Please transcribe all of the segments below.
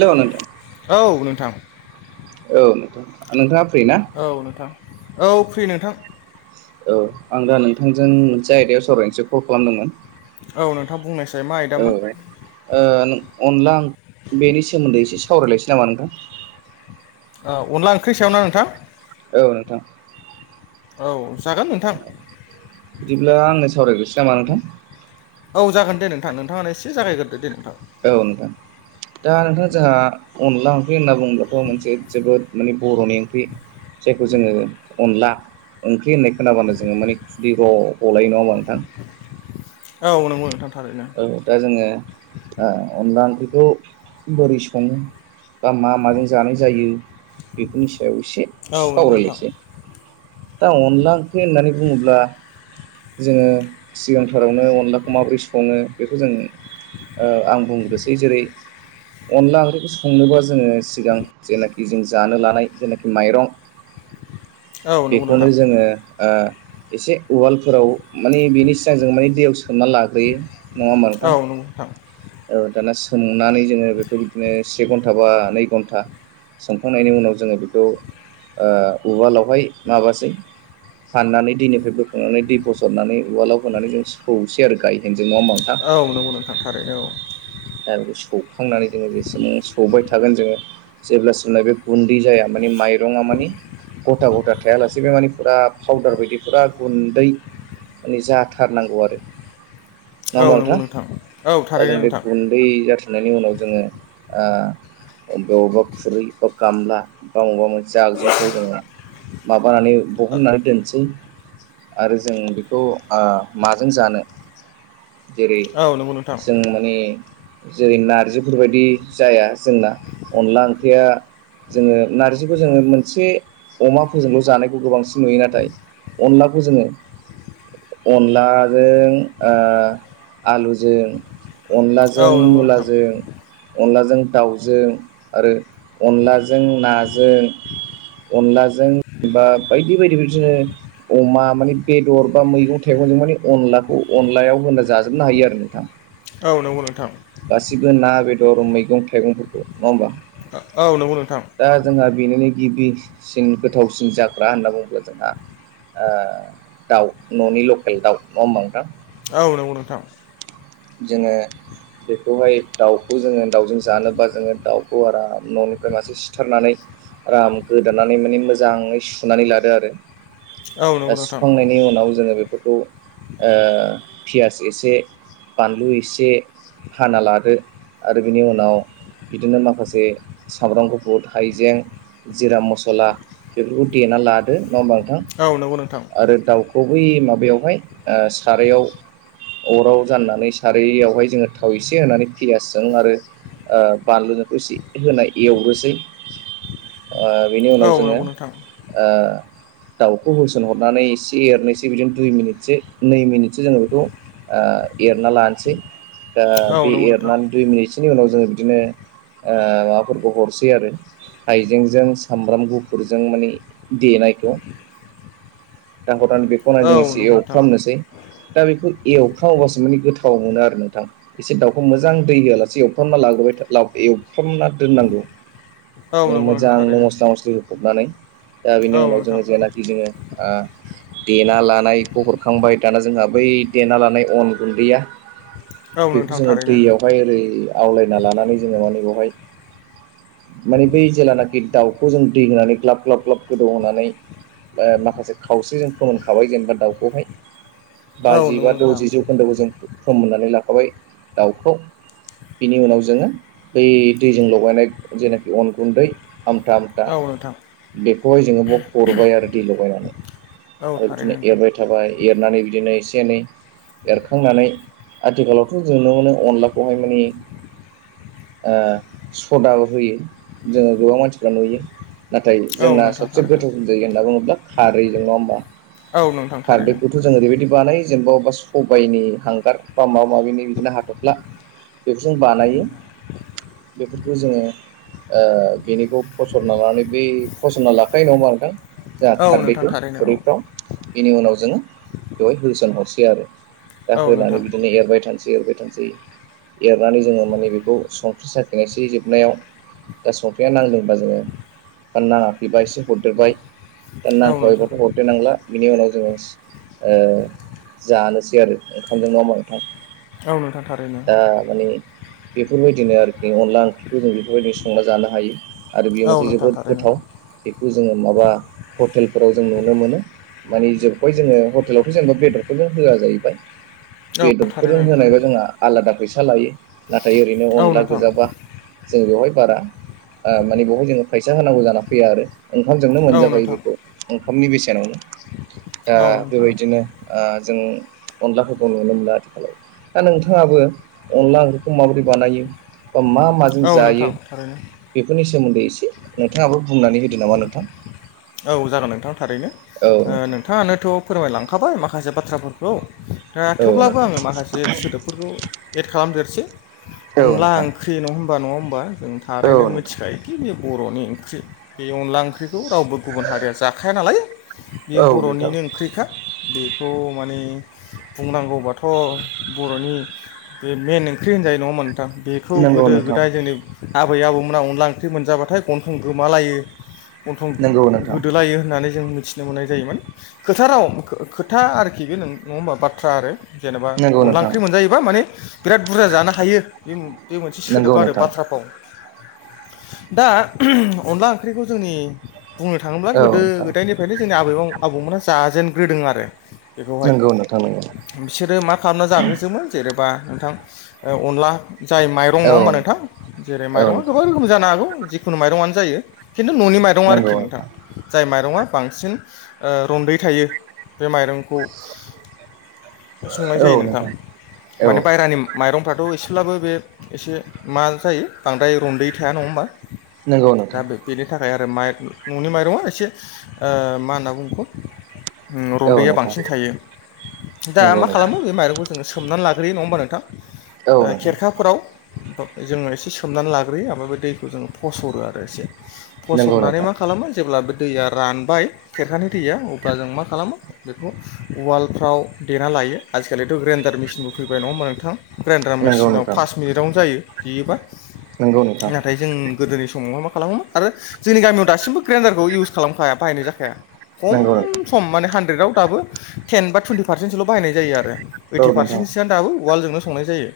Hello नोंथां औ नोंथां। औ नोंथां नोंथाङा फ्रि ना औ नोंथां औ फ्रि नोंथां। औ आं दा नोंथांजों मोनसे आयदायाव सावरायनोसै कल खालामदोंमोन। औ नोंथाङा बुंनाय। औ ओ अनला आं बेनि सोमोन्दै एसे सावरायलायसै नामा नोंथां? अनला ओंख्रि सायावना नोंथां? औ नोंथां। औ। जागोन नोंथां बिदिब्ला आंनो सावरायग्रोसो नामा नोंथां? औ जागोन दे नोंथां नोंथाङा एसे जागायगोरदोे दे नोंथां। औ नोंथां। दा नोंथाङा जोंहा अनला ओंख्रि होनना बुङोबाथ' मोनसे जोबोद माने बर'नि ओंख्रि। जायखौ जोङो अनला ओंख्रि होननाय खोनाबानो जोङो माने खुदै र' गलायो नङा होमा नोंथां। औ नोंगौ नोंथां। थारैनो औ दा जोङो ओ अनला ओंख्रिखौ बोरै सङो बा मा माजों जानाय जायो बेफोरनि सायाव एसे औ नंगौ नोंथां सावरायलायसै। दा अनला ओंख्रि होननानै बुङोब्ला जोङो सिगांथारावनो अनलाखौ माबोरै सङो बेखौ जों ओ आं बुंग्रोसै जेरै अनला ओंख्रिखौ संनोबा जोङो सिगां जेनाखि जों जानो लानाय जेनाखि माइरं औ नंगौ बेखौनो नोंथां जोङो ओ एसे उवालफोराव माने बेनि सिगां जों माने दैयाव सोमना लाग्रोयो। नङा होमबा औ नोंथां। औ दाना सोमनानै जोङो बेखौ बिदिनो से घन्टा बा नै घन्टा संखांनायनि उनाव जोङो बेखौ ओ उवालावहाय माबासै फाननानै दैनिफ्राय बोखांनानै दै फसरनानै उवालाव होनानै जों सौसै आरो गायहेन औ नंगौ नों थांथारैनो औ। आरो बे सौखांनानै जोङो जेसेबां सौबाय थागोन जोङो जेब्लासिम लागे गुन्दै जाया माने माइ रङा मानि ग'था ग'था थायालासे बे माने फुरा फाउदार बायदि फुरा गुन्दै माने जाथारनांगौ आरो। नङा औ होमबा नंगौ नोंथां औ दा जों थारैनो बे नोंथां। गुन्दै जाथारनायनि उनाव जोङो ओ अबे अबबा खुरै अब गामला बा अबा मोनसे आगजेंफ्राव जोङो माबानानै बहननानै दोनसै आरो जों बेखौ ओ माजों जानो? जेरै औ नंगौ नोंथां जों माने जेरै नार्जिफोरबायदि जाया जोंना अनला ओंख्रिया जोङो नार्जिखौ जोङो मोनसे अमाफोरजोंल' जानायखौ गोबांसिन नुयो नाथाय अनलाखौ जोङो अनलाजों ओ आलुजों अन औ जों नंगौ नोंथां मुलाजों अनला जो दाउजों आरो अनलाजों नाजों अनलाजों बा बायदि बायदि बिब्दिनो अमा मानि बेदर बा मैगं थाइगंजों माने अनलाखौ अनलायाव होना जाजोबनो हायो आरो नोंथां। औ नंगौ नोंथां। गासिबो ना बेदर मैगं थाइगंफोरखौ नङा होमबा? औ नंगौ नोंथां। दा जोंहा बेनिनो गिबिसिन गोथावसिन जाग्रा होनना बुङोब्ला जोंहा ओ दाउ न'नि लकेल दाउ न' होनबा नोंथां? औ नंगौ नोंथां। जोङो बेखौहाय दाउखौ जोङो दाउजों जानोबा जोङो दाउखौ आराम न'निफ्राय मासे सिथारनानै आराम गोदानानै माने मोजाङै सुनानै लादो आरो औ दा नंगौ नोंथां सुखांनायनि उनाव जोङो बे फोरखौ ओ फियास एसे बानलु एसे हाना लादो आरो बिनि उनाव बिदिनो माखासे सामब्राम गुफुर हाइजें जिरा मस'ला बेफोरखौ देना ना लादो नङा होनबा नोंथां औ नंगौ नोंथां आरो दाउ गुबै माबायावहाय ओ सारायाव अराव जाननानै सारैयावहाय जोङो थाव एसे होनानै पियासजों आरो ओ बानलुजोंखौ इसे होना एवग्रोसै ओ बिनि उनाव औ जोङो नंगौ नोंथां ओ दाउखौ होसनहरनानै इसे एरनोसै बिदिनो दुइ मिनिटसो नै मिनिटसो जोङो बिखो ओ एरना लानोसै दा बे औ नंगौ नोंथां एरनानै दुइ मिनिटसोनि उनाव जोङो बिदिनो ओ माबाफोरखौ हरसै आरो हाइजेंजों सामब्राम गुफुरजों माने देनायखौ दा हरनानै बेखौ नाय औ जों एसे नंगौ नोंथां एवफ्रामनोसै दा बेखौ एवफ्रामोबासो माने गोथाव मोनो आरो नोंथां एसे दाउखौ मोजां दै होआलासे एवफ्रामना लाग्रोबाय था लाव एवफ्रामना दोननांगौ औ ओ नंगौ नोंथां मोजांनो थारैनो मस्ला मस्लि होफबनानै दा बेनि औ उनाव नोंथां जोङो जेनाखि जोङो ओ देना लानायखौ हरखांबाय दाना जोंहा बै देना लानाय अन गुन्दैया औ बेखौ नोंथां जोङो थारैनो दैयावहाय ओरै आवलायना लानानै जोङो माने बोहाय माने बै जेेलानाखि दाउखौ जों दै होनानै ग्लाब ग्लाब ग्लाब गोदौ होनानै ओ माखासे खावसेजों फोमोनखाबाय जेनेबा दाउखौहाय औ बाजि नंगौ बा नोंथां द'जि जौ [unintelligible] जों फोमोननानै लाखाबाय दाउखौ बिनि उनाव जोङो बै दैजों लगायनाय जेनाखि अन गुन्दै आमथा आमथा औ नोंथां बेखौहाय जोङो ब हरबाय आरो दै लगायनानै औ आरो थारैनो बिदिनो नोंथां एरबाय थाबाय एरनानै बिदिनो एसे एनै एरखांनानै आथिखालावथ' जों नुनो मोनो अनलाखौहाय माने ओ सदाबो होयो जोङो गोबां मानसिफ्रा नुयो। नाथाय औ जोंना नोंथां सबसे थारैनो गोथाव जायो होनना बुङोब्ला खारैजों नङा होमबा। औ नोंथां थारैनो खारदैखौथ' जों ओरैबायदि बानाय जेनेबा अबेबा सबाइनि हांगार बा माबा माबिनि बिदिनो हाथफ्ला बेफोर जों बानायो। बेफोरखौ जोङो बेनिखौ फसनना लानानै बै फसरना लाखायो नङामबा नोंथां? जों औ नोंथां खारदैखौ थारैनो औ खुरैफ्राव बिनि उनाव जोङो बेवहाय होसनहरसै आरो दा औ होनानै नोंथां बिदिनो एरबाय थानोसै एरबाय। थोंसै एरनानै जोङो माने बेखौ संख्रि साखिनायसै जोबनायाव दा संख्रिया नांदोंबा जोङो नाङाखैबा एसे हरदेरबाय दा औ नोंथां नांखाबायबाथ' हरदेरेनांला बिनि उनाव जोङो जानोसै। बि आरो ओंखामजों नङा होनबा नोंथां? औ नोंथां थारैनो। दा माने बेफोरबायदिनो आरोखि अनला ओंख्रिखौ जों बेफोरबायदिनो संना जानो हायो। आरो बेयो औ मोनसे नोंथां जोबोद थारैनो गोथाव बेखौ जोङो माबा हटेलफोराव जों नुनो मोनो। मानि जोबबाय जोङो हटेलावथ' जेनेबा बेदरफोरजों होआ जायो। औ थारैनो बेदरफोरजों नोंथां होनायबा जोंहा आलादा फैसा लायो नाथाय ओरैनो औ अनला नोंथां गोजाबा जों बेवहाय बारा माने बेवहाय जोङो फैसा होनांगौ जाना फैया आरो। ओंखामजोंनो औ मोनजाबायो नोंथां बेखौ ओंखामनि बेसेनावनो। दा औ नोंथां बेबायदिनो जों अनलाफोरखौ नुनो मोनो आथिखालाव दा नोंथाङाबो अनला ओंख्रिखौ माबोरै बानायो मा मा माजों औ जायो नोंथां थारैनो बेफोरनि सोमोन्दै एसे नोंथाङाबो बुंनानै होदो नामा नोंथां। औ जागोन नोंथां थारैनो औ नोंथां नोंथाङानोथ' फोरमायलांखाबाय माखासे बाथ्राफोरखौ। दा थेवब्लाबो आङो माखासे सोदोबफोरखौ एद खालामदेरसै औ अनला नोंथां ओंख्रि नङा होनबा नङा होमबा जों औ थारैनो नोंथां मिथिखायोदि बे बर'नि ओंख्रि बे अनला ओंख्रिखौ रावबो गुबुन हारिया जाखाया नालाय बेयो औ नोंथां औ नोंथां बर'निनो ओंख्रिखा बेखौ माने बुंनांगौबाथ' बर'नि बे मेन ओंख्रि होनजायो नङा होनबा थां बेखौ नंगौ गोदो नोंथां गोदाय जोंनि आबै आबौमोनहा अनला ओंख्रि मोनजाबाथाय गन्थं गोमालायो गन्थं नंगौ नोंथां गोदोलायो होननानै जों मिथिनो मोननाय जायोमोन खोथा राव खोथा आरोखि बे नङा होमबा बाथ्रा आरो। जेनेबा नंगौ अनला नोंथां ओंख्रि मोनजायोबा माने बिराद बुरजा जानो हायो बे बे मोनसे सोदोब नंगौ आरो नोंथां बाथ्रा फाव। दा अनला ओंख्रिखौ जोंनि बुंनो थाङोब्ला औ गोदो नोंथां गोदायनिफ्रायनो जोंनि आबै आबौमोनहा जाजेनग्रोदों आरो। बेखौहाय नंगौ नोंथां नंगौ बिसोरो मा खालामना जागोसोमोन जेरै बा नोंथां अनला जाय माइरं नङा होनोमबा नोंथां। जेरै औ माइरङा नोंथां गोबां रोखोम जानो हागौ जिखुनु माइरंआनो जायो। खिन्थु न'नि माइरं आरोखि नोंथां जाय माइरंआ बांसिन ओ रन्दै थायो। बे माइरंखौ संनाय जायो नोंथां औ माने बायहेरानि माइरं फ्राथ' एसेब्लाबो बे एसे मा जायो बांद्राय रन्दै थाया नङा होमबा नोंगौ नोंथां। ओफ्राय आरो न'नि माइरङआ ओ एसे मा होनना बुंगो औ रन्दैया नोंथां बांसिन थायो दा नंगौ मा नोंथां खालामो बे माइरंखौ जोङो सोमनानै लाग्रोयो नङा होमबा नोंथां? औ ओ नोंथां खेरखाफोराव जोङो एसे सोमनानै लाग्रोयो ओमफ्राय बे दैखौ जोङो फसरो आरो एसे नोंगौ फसरनानै नोंथां। मा खालामो जेब्ला बे दैया रानबाय खेरखानि दैया अब्ला जों मा खालामो बेखौ वालफ्राव देना लायो आजिलिथ' ग्रेन्दडारेसिनबो फैबाय नङा होमबा नोंथां? ग्रेइन्डार नंगौ मेसिनाव पास मिनिटावनो जायो देयोबा। नोंगौ नोंथां। नाथाय जों गोदोनि समाव मा मा खालामोमोन आरो जोंनि गामियाव दासिमबो ग्रेन्डारखौ इउस खालामखाया बाहायनाय जाखाया। खम नंगौ नोंथां सम माने हानद्रेदाव दाबो टेन बा टुइेन्टि पारसेन्टसोल' बाहायनाय जायो आरो। औ ओइटि नोंथां पारसेन्टसोआ दाबो वालजोंनो संनाय जायो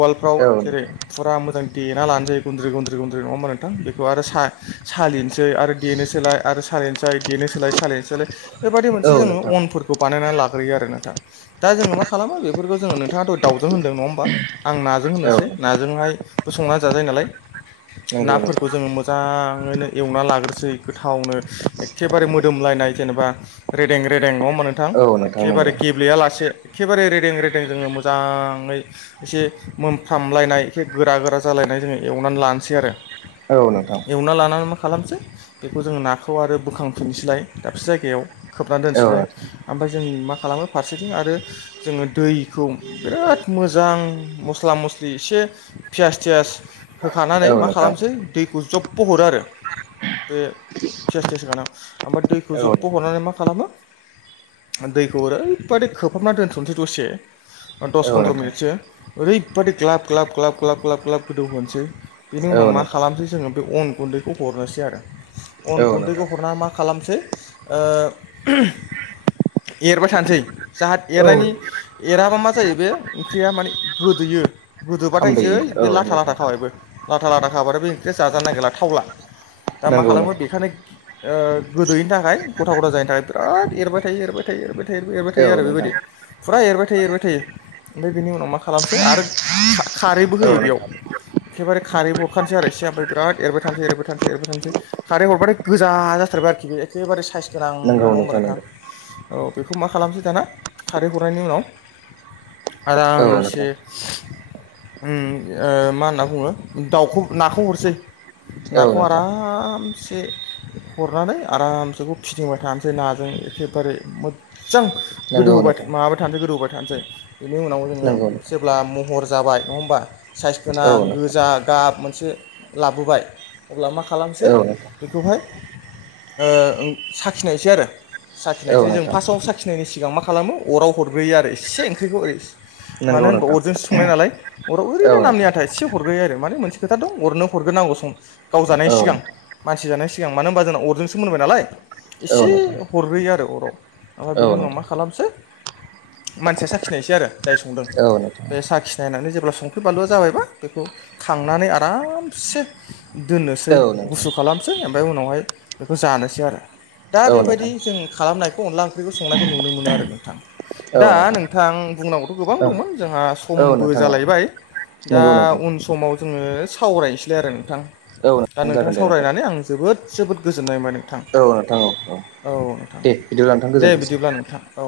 वालफ्राव औ नोंथां जेरै फुरा मोजां देना लानोसै गुन्द्रि गुन्द्रि गुन्द्रि नङा होमबा नोंथां बेखौ आरो सा सालिनो सै आरो देनो सोलाय आरो सालिनोसैलाय देनो सोलाय सालिनोसोलाय बेबायदि मोनसे औ जोङो नोंथां अनफोरखौ बानायनानै लाग यो आरोना [unintelligible] दा जोङो मा खालामो बेफोरखौ जोङो नोंथाङाथ' दाउजों होनदों नङा होनोमबा आं नाजों औ होनोसै नोंथां नाजोंहायबो संनानै जाजायो नालाय। नंगौ नाफोरखौ नोंथां जोङो मोजाङैनो एवना लाग्रोसै गोथावनो एखेबारे मोदोमलायनाय जेनेबा रेदें रेदें नङा होमबा नोंथां औ नोंथां एखेबारे नंगौ गेब्लेया लासे एखेबारे रेदें रेदें जोङो मोजाङै एसे मोनफ्रामलायनाय ए गोरा गोरा जालायनाय जोङो एव एवनानै लानोसै आरो औ नोंथां एवना लानानै माख खालामसै बेखौ जोंङो नाखौ आरो बोखांफिननोसैलाय दाबसे जायगायाव खोबनानै औ दोनसैलाय नोंथां ओमफ्राय जों मा खालामो फारसेथिं आरो जोङो दैखौ बिराद मोजां मस्ला मस्लि एसे पियास थियास होखानानै औ मा नोंथां खालामनोसै दैखौ जब्ब हरो आरो। बे फियास तियास होखांनायाव ओमफ्राय दैखौ औ जब्ब' नोंथां हरनानै मा खालामो दैखौ ओरैबादि खोबहाबना दोनथ'नोसै दसे दस औ फन्द्र' नोंथां मिनिटसो ओरैबादि ग्लाब ग्लाब ग्लाब ग्लाब ग्लाब ग्लाब गोदौ होनोसै। बेनि उनाव औ मा नोंथां खालामसै जोङो बे अन गुन्दैखौ हरनोसै आरो। अन औ गुन्दैखौ नोंथां हरनानै मा खालामसै ओ एरबाय थानोसै जाहाथ औ एरनायनि एराबा मा जायो बे ओंख्रिया माने गोदोयो। गोदोबाथाय जै खामदोयो बे औ लाथा नोंथां लाथा खाबायबो लाथा लाथा खाबाथाय बे ओंख्रिया जाजानो नागिरला थावला। दा मा नंगौ खालामो नोंथां बेखायनो ओ गोदोयिनि थाखाय गथ' गथा जायनि थाखाय बिराद एरबाय थायो एरबाय थायो एरबाय था थायो एरबाय औ थायो आरो नोंथां बेबायदि। फुरा एरबाय थायो एरबाय थायो ओमफ्राय बिनि उनाव मा खालामसै आरो खा-खारैबो औ होयो बेयाव। नोंथां एखेबारे खारैबो हरखानोसै आरो एसे ओमफ्राय बिराद एरबाय थानोसै एरबाय थानो एरबाय थानोसै खारै हरबाथाय गोजा जाथारबाय आरोखि बे एखेबे साइस गोनांनो नंगौ नङा होनबा नोंथां? नंगौ औ बेखौ मा खालामसै दाना खारै हरनायनि उनाव औ आरामसे नोंथां उम्म मा होनना बुङो दाउखौ नाखौ हरसै। औ खौ नोंथां आरामसे हरनानै आरामसेखौ फिदिंबाय थानोसै नाजों एखेबारे मो जां गोदौ नंगौ होबाय नोंथां माबाय थानोसै गोदौ होबाय थानोसै बिनि उनाव जोङो नंगौ नोंथां जेब्ला महर ज जाबाय नङा होनबा साइस गोनां औ नोंथां गोजा गाब मोनसे लाबोबाय। अब्ला मा खालामनोसै औ नोंथां औ बेखौहाय ओ साखिनायनोसै आरो। साखिनायसै जों नोंथां फार्स्टआव साखिनायनि सिगां मा खालामो अराव हरग्रोयो आरो एसे ओंख्रिखौ ओरै मानो नंगौ होनबा नोंथां अरजोंसो संनाय नालाय अराव ओरैनो औ नामनि नोंथां आथा एसे हरग्रोयो आरो। माने मोनसे खोथा दं अरनो हरग्रोनांगौ सम गाव जानायनि औ सिगां नोंथां मानसि जानाय सि सिगां मानो होनबा जोंना अरजोंसो मोनबाय नालाय। औ एसे नोंथां हरग्रोयो आरो अराव ओमफ्राय बेनि औ उनाव नोंथां मा खालामसै मानसिया साखिनायसै आरो जाय संदों। औ नोंथां बे साखि नायनानै जेब्ला संख्रि बानलुआ जाबायबा बेखौ खांनानै आरामसे दोननोसै औ नोंथां गुसु खालामसै ओमफ्राय उनावहाय बेखौ जानोसै आरो। दा औ बेबायदि नोंथां जों खालामनायखौ अनला ओंख्रिखौ संनायखौ नुनो मोनो आरो नोंथां। दा नोंथां बुंनांगौथ' गोबां औ दंमोन जोंहा औ समबो नोंथां औ जालायबाय। दा नंगौ नोंथां उन समाव जोङो सावरायनोसैलाय आरो नोंथां। औ दा नोंथां जागोन दे सावरायनानै आं जोबोद जोबोद गोजोननाय मोनबाय नोंथां। औ नोंथां औ औ नोंथां दे बिदिब्ला नोंथां दे गोजोनथोंसै बिदिब्ला नोंथां औ।